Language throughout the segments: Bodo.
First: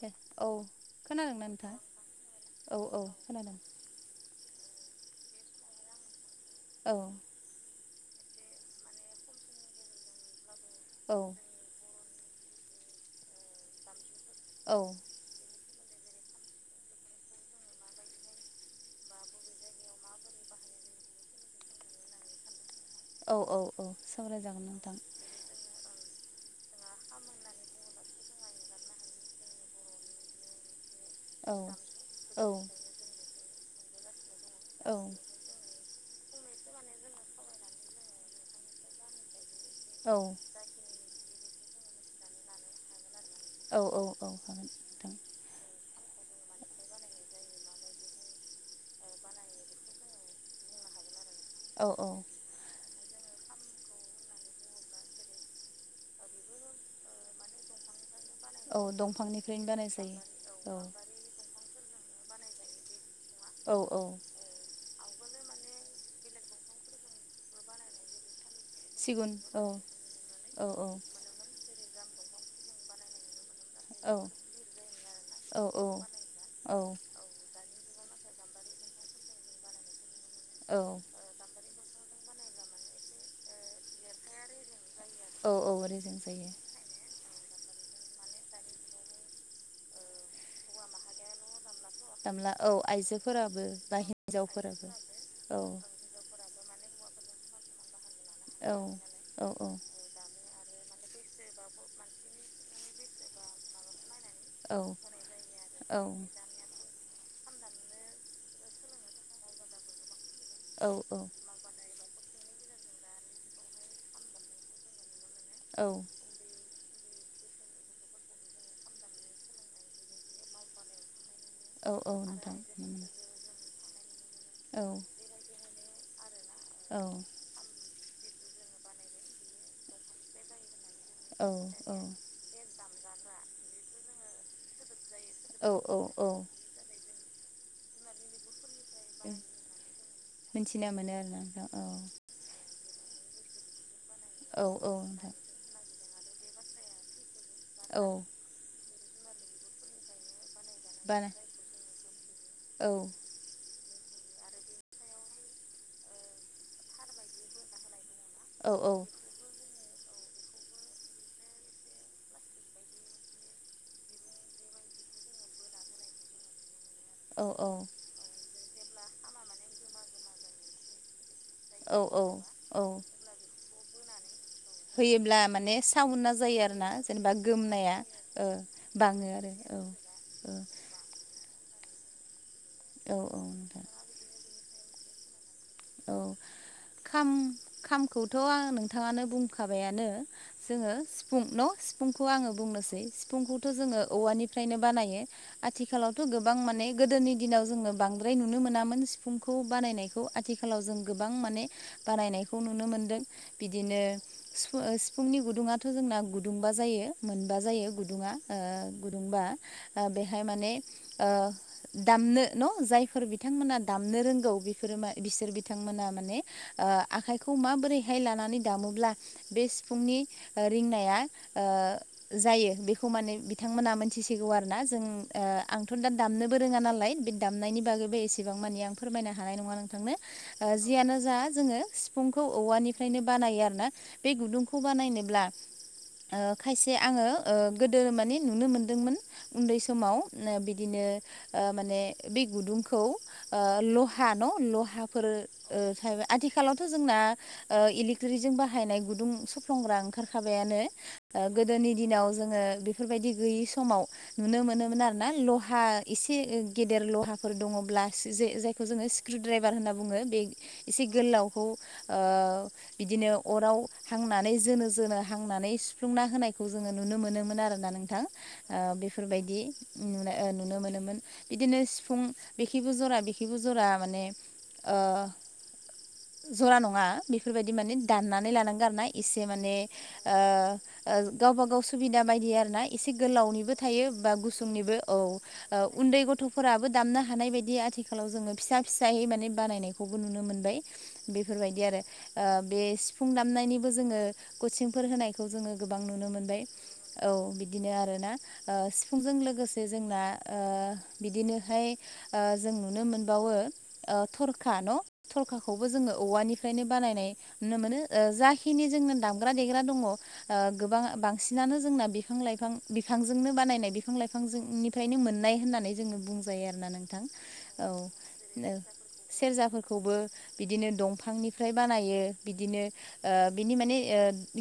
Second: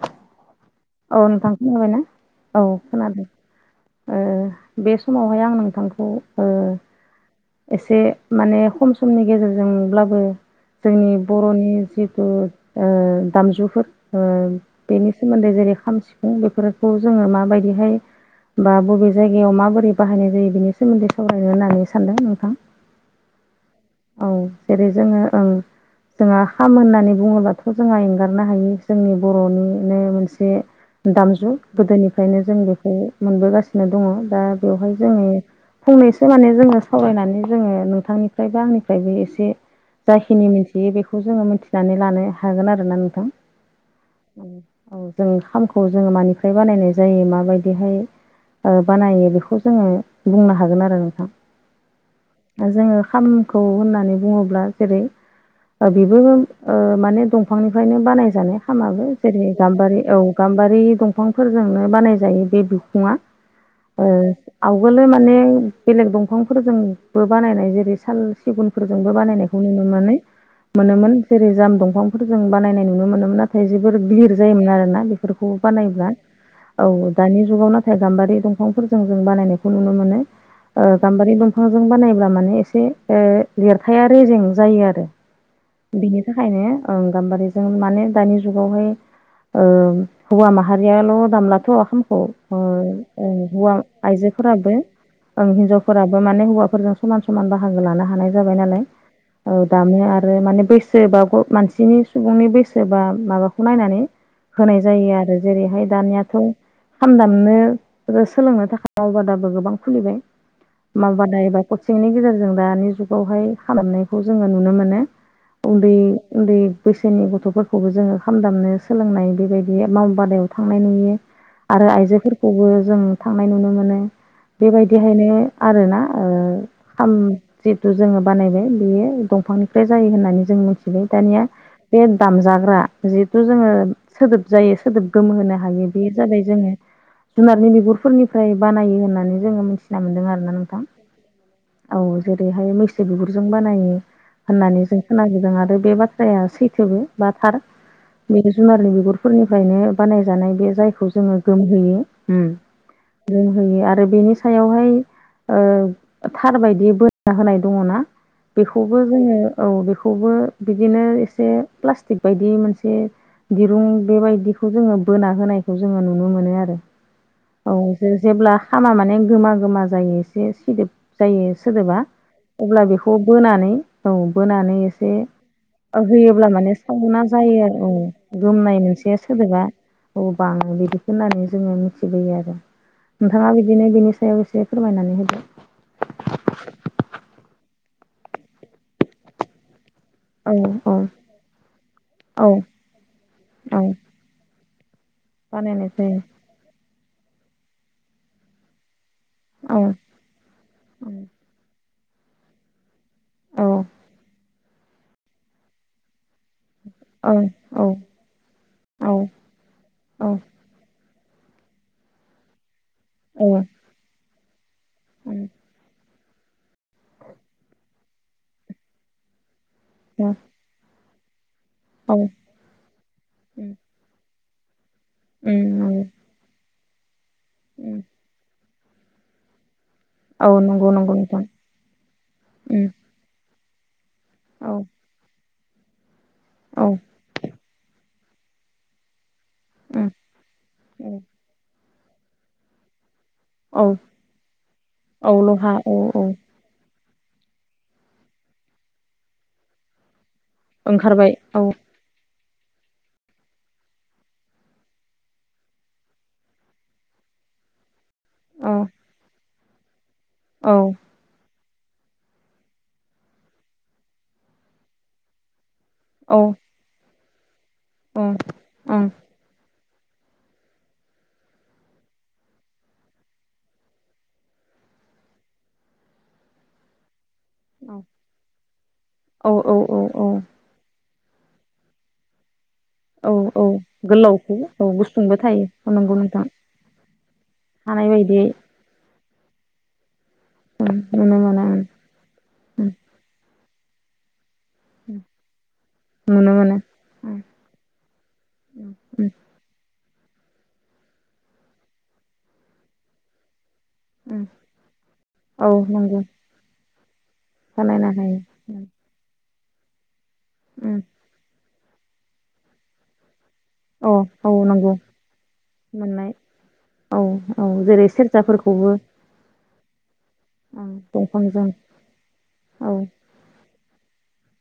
दे औ। औ नोंथां खोनाबायनाा औ खोनादों। बे समावहाय आं नोंथांखौ ओ औ एसे माने खम समनि गेजेरजोंब्लाबो जोंनि औ बर'नि जिथु दामजुफोर औ बेनि सोमोन्दै जेरै खाम सिफुं बेफोरखौ जोङो माबायदिहाय बा बबे जायगायाव माबोरै बाहायनाय जायो बेनि सोमोन्दै सावरायनो होननानै सानदों नोंथां। औ औ औ सावरायजागोन जेरै नोंथां जोङो औ। जोंहा खाम होननानै बुङोब्लााथ' जोंहा एंगारनो हायो जोंनि बर'निनो मोनसे दामजु औ गोदोनिफ्रायनो औ जों बेखौ मोनबोगासिनो दङ दा बेवहाय औ जोङो फंनैसो माने जोङो सावरायनानै जोङो नोंथांनिफ्राय बा आंनिफ्रायबो एसे जाखिनि मोनसे बेयो बेखौ जोङो मिथिनानै लानो हागोन आरोना नोंथां औ औ औ हागोन औ नोंथां जों खामखौ जों मानिफ्राय बानायनाय जायो माबायदिहाय बानायो बेखौ जोङो बुंनो हागोन आरो नोंथां औ औ जोङो खामखौ होननानै बुङोब्ला जेरै बेबो माने दंफांनिफ्रायनो बानायजानाय औ खामाबो जेरै दंफांनिफ्रायनो बानाय गाम्बारि जायो औ गाम्बारि औ दंफांफोरजोंनो बानाय जायो बे बिखुङा औ औ आवगोल माने बेलेग दंफांफोरजोंबो बानायनाय जेरै साल सिगुनफोरजोंबो सिगुन बानायनायखौ औ नुनानै औ औ मोनोमोन जेरै जाम दंफांफोरजों बानायनाय नुनो मोनोमोन नाथाय जोबोर औ बिर जायोमोन आरोना बेफोर बेखौ औ बानायब्ला औ दानि जुगाव नाथाय गाम्बारि दंफांफोरजों जों बानायनायखौ नुनो मोनो औ गाम्बारि दंफ बिफांजों बानायब्ला माने एसे लेरथाया रेजें जायो आरो औ औ रेजें बिनि जायो थाखायनो गाम्बारि जों माने दानि जुगावहाय हौवा माहारियाल' दामलाथ' खाम औ गामला औ आइजोफोराबो हौवा बा आइजोफोराबो हिन्जावफोराबो औ हिनजावफोराबो बा माने हौवाफोरजों समान समान बाहागो हानाय जाबाय औ नालाय औ दा माने बै सोरबा मानसिनि सुबुंनि बैसोबा माबाखौ नायनानै औ होनाय जायो आरो जेरैहाय दानियाथ' खाम दामनो सोलोंनो थाखाय मावबादाबो गोबां खुलिबाय मावबादा एबा कचिंनि गेजेरजों दानि जुगावहाय खालामनायखौ जोङो नुनो मोनो औ उन्दै उन्दै बैसोनि गथ'फोरखौबो जोङो खाम दामनो सोलोंनाय बेबायदि बे मावबादायाव थांनाय नुयो आरो औ औ नोंथां आइजोफोरखौबो जों थांनाय नुनो मोनो औ बेबायदिहायनो आरोना औ जिहेथु जोङो बानायबाय बियो दंफांनिफ्राय जायो होननानै जों मिथिबाय औ दानिया बे दामजाग्रा जिहेथु जोङो सोदोब जायो सोदोब गोमोहो औ हायो औ बे जाबाय औ जोङो जुनारनि बिगुरफोरनिफ्राय बानायो होननानै जोङो मिथिना मोनदों आरो ना नोंथां मिथिना मोनो आरोना नोंथां औ जेरैहाय मैसो बिगुरजों बानायो औ होननानै औ जों नोंथां खोनाबोदों आरो बे बाथ्रा जाया सैथोबो बा थार औ बे जुनारनि बिगुरफोरनिफ्रायनो बानायजानाय बे जायखौ बाना जोङो गोमहोयो औ लोंहोयो आरो बेनि सायावहाय थार बायदि बोना होनाय दङना औ औ बेखौबो जोङो औ बेखौबो बिदिनो एसे प्लास्टिक बायदि मोनसे दिरुं बेबायदिखौ जोङो बोना होनायखौ जोङो नुनो मोनो आरो औ औ जेब्ला खामा माने गोमा गोमा जायो एसे सिदोब जायो औ सोदोबा औ अब्ला औ बेखौ बोनानै औ बोनानै एसे होयोब्ला माने सावना होयोब्ला जायो माने आरोना सावना जेनेबा जायो आरो गोमनाया औ ओ गोोमनाय मोनसे जेस बाङो आरो सोदोबा औ अ बां बिदि होननानै जोङो मिथिबोयो आरो औ औ नोंथाङा नोंथां बिदिनो बिनि सायाव एसे फोरमायनानै होदो औ खाम खामखौथ' आं नोंथाङानो बुंखाबायानो औ जोङो औ सिफुं न' सिफुंखौ आङो औ बुंनोसै सिफुंखौथ' औ जोङो औवानिफ्रायनो बानायो बानायनाय जायो आथिखालावथ' गोबां गोबां माने गोदोनि दिनाव जोङो बांद्राय नुनो मोनामोन सिफुंखौ औ बानायनायखौ आथिखालाव जों गोबां माने बानायनायखौ नुनो मोनदों औ बिदिनो सि सिफुंनि गुदुंङाथ' जोंना गुदुंबा जायो औ मोनबा औ जायो गुदुङा औ गुदुंबा औ बेहाय माने दामनो न' जायफोर बिथांमोना दामनो रोंगौ बेफोरो बिसोर बिथांमोना माने आखाइखौ माबोरैहाय लानानै दामोब्ला बे सिफुंनि रिंनाया औ जायो बेखौ माने बिथांमोना मोनथिसिगौ आरोना जों आंथ' दा दामनोबो रोङा नालाय दामनायनि बागैबो एसेबां मानि आं फोरमायनो हानाय नङा नोंथांनो औ नंगौ नंगौ जियानो जा नोंथां जोङो सिफुंखौ औवानिफ्रायनो बानायो आरो ना बे औ गुदुंखौ बानायनोब्ला औ खायसे आङो गोदो माने नुनो मोनदोंमोन उन्दै समाव बिदिनो उम माने बे गुदुंखौ औ लहा न' लहाफोर औ लहा औ औ आथिखालावथ' जोंना इलेकट्रिक जजों बाहायनाय गुदुं सफ्लंग्रा ओंखारखाबायानो ओंखारबाय औ गोदोनि दिनाव जोङो बेफोरबायदि गैयि समाव नुनो मोनोमोन आरो ना लहा एसे गेदेर लहाफोर दङब्ला औ जायखौ जोङो स्क्रु ड्राइभार होनना बुङो बे औ एसे गोलावखौ बिदिनो अराव हांनानै जोनो जोनो हांनानै सुफ्लुंना ओं होनायखौ जोङो नुनो मोनोमोन आरोना नोंथां ओं औ बेफोरबायदि ओ नुनो मोनोमोन बिदिनो सिफुं बेखिबो जरा बेखिबो जरा माने जरा नङा बे बेफोरबायदि माने दाननानै लानांगौ आर ना एसे माने औ औ गावबा गाव सुबिदा बायदि आरोना एसे औ गोलावनिबो थायो बा गोलावखौ गुसुंनिबो औ गुसुंबो थायो नंगौ उन्दै नोंथां गथ'फोराबो दामनो हानाय बायदि हानाय आथिखालाव बायदियै जोङो फिसा फिसायै माने बानायनायखौबो नुनो मोनबाय उम नुनो मोनो बेफोरबायदि उम आरो बे सिफुं दामनायनिबो जोङो कचिंफोर उम होनायखौ जोङो गोबां नुनो मोनबाय मोनो औ उम बिदिनो आरोना उम सिफुंजों लोगोसे जोंना बिदिनोहाय जों नुनो मोनबावो उम थरखा न' औ थरखाखौबो जोङो नंगौ औवानिफ्रायनो बानायनाय नुनो मोनो बानायनो हायो उम जाखिनि जोंनो दामग्रा देग्रा दङ उम गोबां बांसिन बांसिनानो जोंना बिफां लाइफां बिफांजोंनो बानायनाय अ बिफां औ नंगौ लाइफांनिफ्रायनो मोननाय होननानै जोङो मोननाय बुंजायो आरोोना नोंथां औ औ जेरै सेरजाफोरखौबो सेरजाफोरखौबो बिदिनो उम दंफांजों दंफांनिफ्राय बानायो बिदिनो औ बिनि माने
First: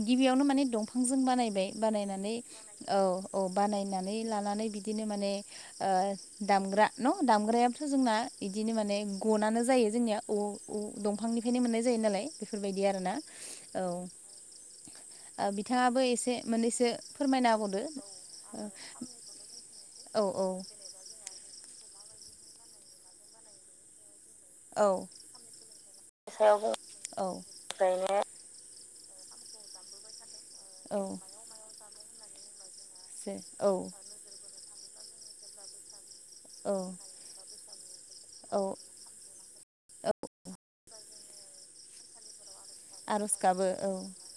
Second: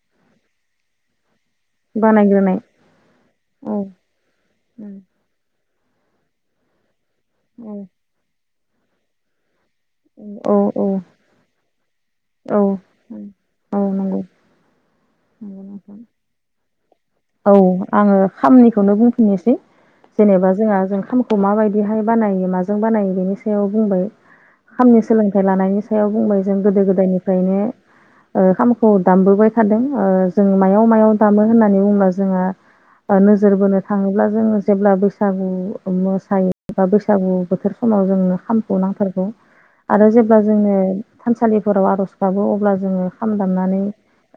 गिबियावनो माने दंफांजों बानायबाय बानायनानै बानायग्रोनाय औ औ बानायनानै लानानै उम बिदिनो माने दामग्रा न' औ दामग्रायाथ' जोंना बिदिनो माने गनानो जायो जोंनिया औ औ दंफांनिफ्रायनो मोननाय जायो नालाय औ बेफोरबायदि आरोना औ नंगौ नोंथां। बिथाङाबो एसे मोननैसो फोरमायना औ होबावदो आङो खामनिखौनो बुंफिननोसै औ जेनेबा जोंहा जों खाम खौ माबायदिहाय बानायो माजों बानायो बेनि सायाव बुंबाय औ खामनि सोलोंथाइ लानायनि सायाव बुंबाय जों गोदो औ गोदायनिफ्रायनो ओ खामखौ दामबोबाय थादों जों मायाव औ मायाव दामो होननानै बुङोब्ला जोंहा जे नोजोर औ बोनो थाङोब्ला जोङो जेब्ला बैसागु मोसायो औ बा बैसा बैसागु बोथोर समाव जोंनो औ खामखौ नांथारगौ। आरो औ जेब्ला जोङो थानसालिफोराव आर'ज गाबो अब्ला जोङो खाम आर'ज गाबो दामनानै औ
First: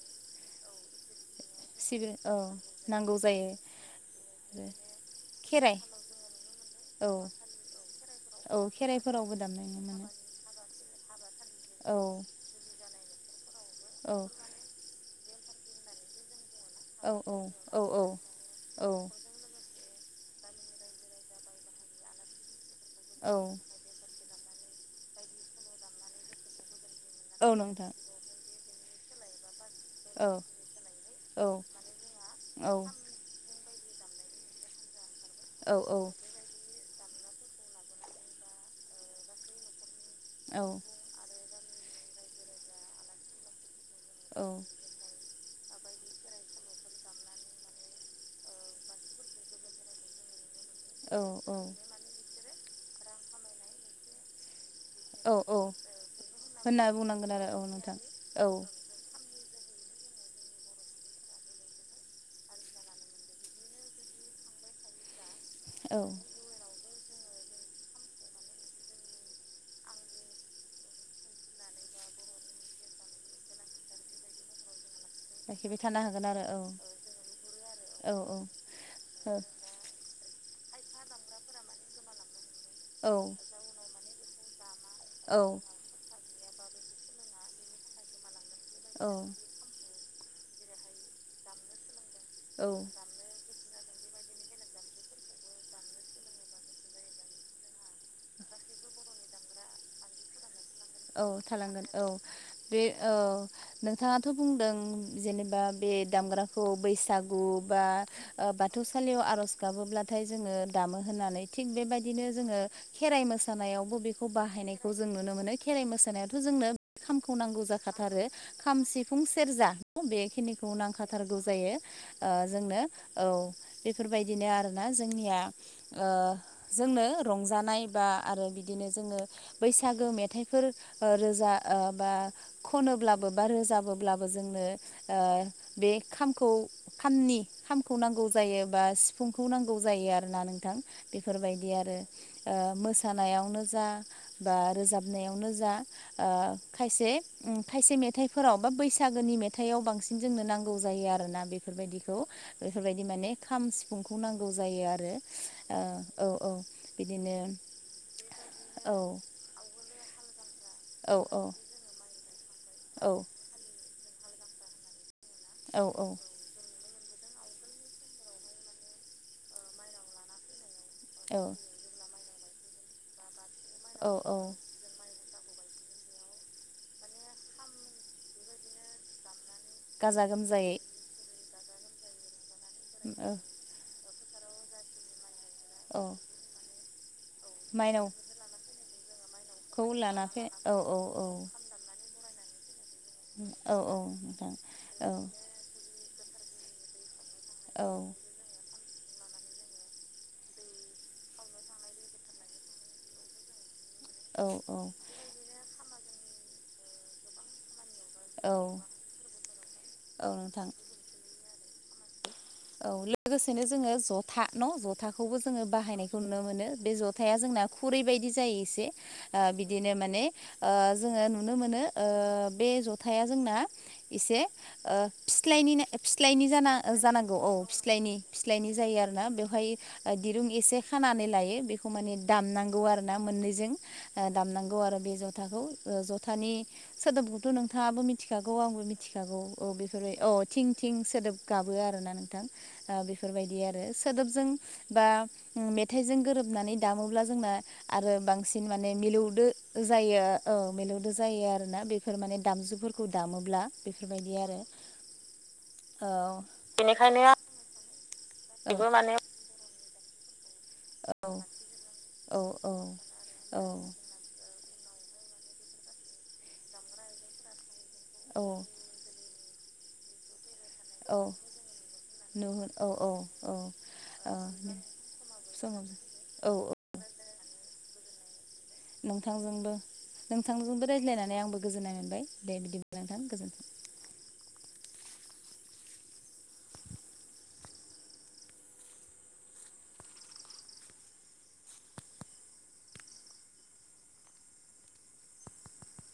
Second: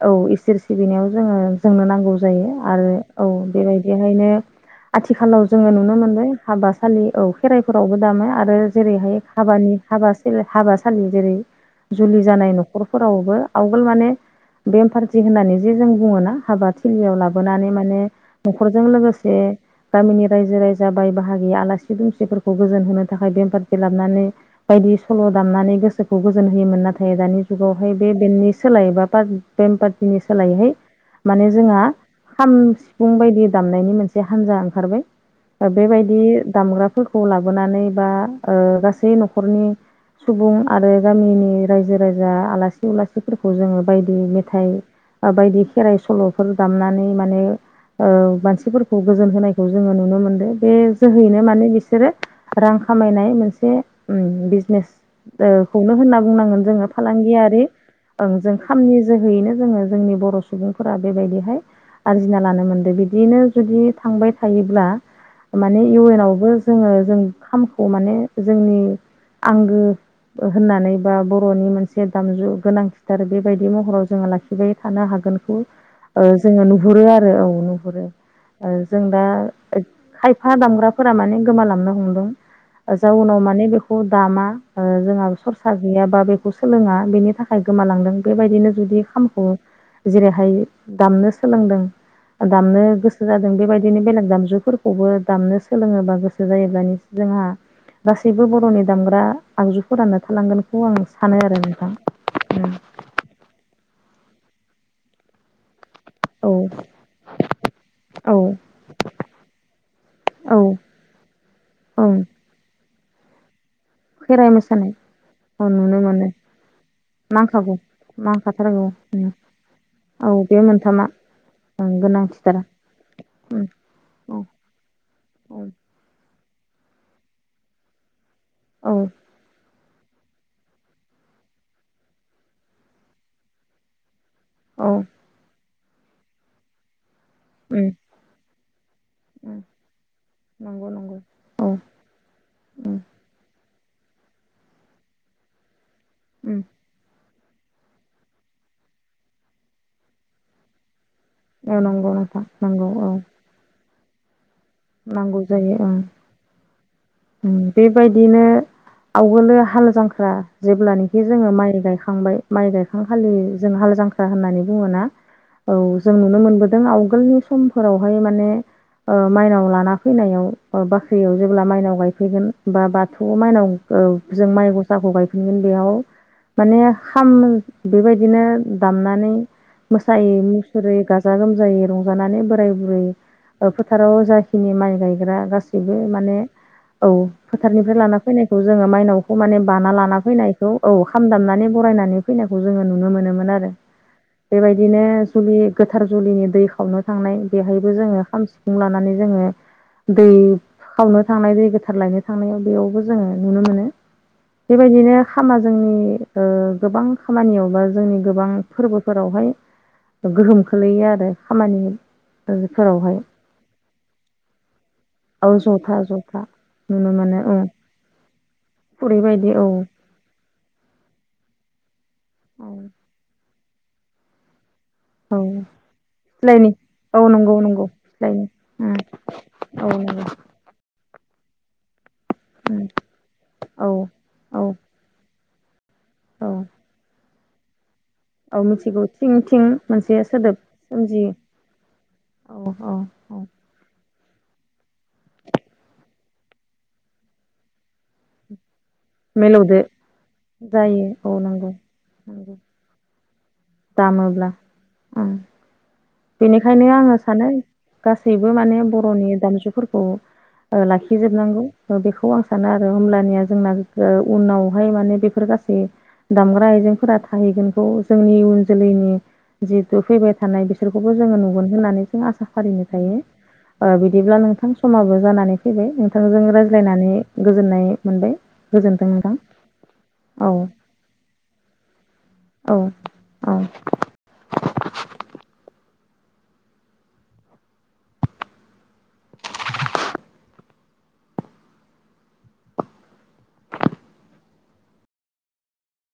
औ इसोर सिबिनायाव जोङो जोंनो सिबि नांगौ औ जायो आरो नांगौ औ जायो बेबायदिहायनो आथिखालाव जोङो खेराइ नुनो मोनबाय हाबासालि औ खेराइफोरावबो दामाय आरो जेरैहाय हाबानि दामनायनि मा हाबा हाबासालि जेरै जुलि जानाय न'खरफोरावबो आवगोल माने औ बेम पार्टि होननानै जे जों बुङोोना हाबा औ थिलियाव लाबो औ माने न'खरजों औ लोगोसे गामिनि रायजो रायजा बाय बाहागि आलासि दुमसिफोरखौ गोजोन होनो थाखाय औ बेमफारथि लाबनानै बायदि सल' दामनानै गोसोखौ गोजोन होयोमोन नाथाय दानि औ नोंथां जुगावहाय बे बेननि सोलायबा बार बेमफार बिनि औ सोलायैहाय औ माने जोंहा खाम औ सिफुं बायदि दामनायनि मोनसे हान्जा ओंखारबाय औ औ बेबायदि दामग्रा फोरखौ लाबोनानै बा गासै न'खरनि सुबुं औ आरो गामिनि रायजो रायजा आलासि उलासिफोरखौ जोङो बायदि औ मेथाइ ओ बायदि खेराइ सल'फोर दामनानै माने मानसिफोरखौ गोजोन होनायखौ जोङो नुनो मोनदों बे औ जोहैनो औ माने बिसोरो रां खामायनाय मोनसे उम बिजनेस औ औ खौनो होनना बुंनांगोन होनना जोङो बुंनांगोन आरो औ फालांगियारि नोंथां औ जों खामनि जोहैयैनो जोङो जोंनि बर' सुबुंफोरा बेबायदिहाय आरजिना लानो मोन्दों बिदियैनो जुदि थांबाय थायोब्ला माने औ इउएन आवबो जोङो जों खामखौ माने जोंनि आंगो होननानै बा बर'नि मोनसे दामजु गोनांथिथार बेबायदि महराव जोङो लाखि बाय थानो हागोनखौ लाखिबाय थानो हागोन आरो औ जोङो नु हुरो आरो औ नुहुरो औ जों दा खायफा दामग्राफोरा माने गोमालांनो हमदों जाउनाव औ माने बे खौ दामा जोंहा सरसा गैया बा बेखौ सोलोङा बेनि थाखाय गोमालांदों बेबायदिनो जुदि औ खामखौ जेरैहाय दामनो सोलोंदों औ दामनो गोस सो जादों बेबायदिनो बेलेग दामजुफोरखौबो दामनो सोलोङोबा गोसो जायोब्लानि जोंहा गासैबो बर'नि दामग्रा आगजुफोरानो थालांगोन औ थालांगोन औ बे औ नोंथाङाथ' बुंदों जेनेबा बे औ दामग्राखौ बैसागु बा औ बाथौसालियाव आर'ज गाबोब्लाथाय जोङो औ दामो होननानै थिग ओं बेबायदिनो जोङो खेराइ मोसानायावबो बेखौ खेराइ बाहायनायखौ मोसानाय जों नुनो मोनो औ खे खेराइ नुनो मोनो मोसानायाथ' जोंनो खामखौ नांगौ नांखागौ जाखाथारो खाम नांखाथारगौ सिफुं सेरजा औ बे बेखिनिखौ मोनथामा नांखाथारगौ जायो ओं गोनांथिथार जोंनो औ बे औ बेफोरबायदिनो आरोना जोंनिया औ जोंनो रंजानाय बा आरो बिदिनो औ जोङो बैसागो मे फोर ओ रोजा बा खनोब्लाबो रोजाबो ब्लाबो जोंनो औ बे खामखौ खामनि उम खामखौ नांगौ जायो बा सिफुंखौ उम नांगौ जायो आरोना नोंथां नंगौ नंगौ औ बेफोरबायदि आरो उम मोसानायावनो जा बा रोजाबनायावनो जा उम खायसे खायसे मेथाइफोराव बा बैसागोनि मेथाइआव बांसिन जोंनो नांगौ जायो आरोना बे औ नंगौ बेफोरबायदिखौ नोंथां नंगौ बेफोरबायदि औ माने खाम सिफुंखौ नांगौ जायो आरो नांगौ जायो ओं औ औ बिदिनो बेबायदिनो औ आवगोलो हाल जांख्रा औ जेब्लानाखि औ जोङो माइ गायखांबाय माइ गायखां औ खालि जों हाल जां होननानै बुङोना औ जों नुनो मोनबोदों आवगोल नि समफोरावहाय माने ओ माइनाव लाना फैनायाव बाख्रियाव औ जेब्ला माइनाव सफैगोन बा बाथौनि माइनाव ओ औ औ जोंमायनाव जाखौ गायफिनगोन बेयाव माने खाममै बेबायदिनो दामनानै गाजा मोसायै गोमजायै मुसुरै गाजा गोमजायै रंजानानै बोराय बुरै औ फोथाराव जाखिनि माइ गायग्रा औ गासैबो माने औ फोथारनिफ्राय लाना माइनावखौ फैनायखौ जोङो माइनावखौ माने बाना लाना फैनायखौ औ खाम दामनानै बरायनानै फैनायखौ जोङो नुनो मोनोमोन आरो औ औ नोंथां बेबायदिनो औ सलि गोथार जुलिनि दै खावनो थांनाय औ बेहायबो जोङो खाम सि फुं लानानै जोङो दै खावनो थांनाय [unintelligible] लायनो थांनायाव बेयावबो जोङो नुनो मोनो औ औ बेबायदिनो खामा जोंनि ओ गोबां खामानियाव बा जोंनि औ गोबां फोरबोफोरावहाय गोहोम नोंथां खोलैयो आरो खामानि औ फोरावहाय लोगोसेनो जोङो ज'था न' जथाखौबो औ जोङो जथा बाहायनायखौ जथा नुनो मोनो बे नुनो जथाया मोनो जोंना औ खुरै बायदि जायो एसे खुरै ओ बायदि औ बिदिनो माने ओ जोङो नुनो मोनो ओ बे औ जथाया जोंना एसे ओ औ फिस्लायनिनो फिस्लायनि जाना ओ जानांगौ नंगौ औ नंगौ फिसलायनि फिस्लायनि फिसलायनि उम जायो आरोना बेवहाय औ नंगौ दिरुं एसे खानानै लायो खौ माने दामनांगौ उम आरो ना मोननैजों औ औ दामनांगौ आरो बे जथाखौ ओ जथानि औ सोदोबखौथ' नोंथाङाबो मिथि मिथिखागौ औ आंबो मिथिगौ थिं मिथिखागौ थिं औ बेफोरो मोनसे अ सोदोब थिं थिं सोमजियो सोदोब गाबो आरोना नोंथां औ औ औ बेफोरबायदि आरो सोदोबजों बा मेथाइजों गोरोबनानै दामोब्ला जोंना आरो बांसिन माने मिलौदो जायो ओ मिलौदो औ जायो नंगौ आरोना बेफोर माने नंगौ दामजुफोरखौ खौ दामोब्ला बेफोरबायदि दामोब्ला आरो उम ओ बेनिखायनो आङो सानो गासैबो माने बर'नि दामजुफोरखौ ओ औ लाखिजोबनांगौ बेखौ औ आं सानो औ आरो होमलानिया जोंना ओ औ उनावहाय माने बेफोर गासै दामग्रा आइजेंफोरा थाहैगोनखौ जोंनि इयन जोलैनि जितु फैबाय थानाय बि बिसोरखौबो औ जोङो नुगोन होननानै जों आसा नुहुर फारिनो औ औ थायो ओ बिदिब्ला नोंथां समाबो जानानै समाव फैबाय नोंथांजों औ रायज्लायनानै गोजोननाय मोनबाय गोजोन्थों नोंथां नोंथांजोंबो औ नोंथांजोंबो रायज्लायनानै आंबो गोजोननाय मोनबाय दे औ बिदिब्ला नोंथां औ गोजोन्थों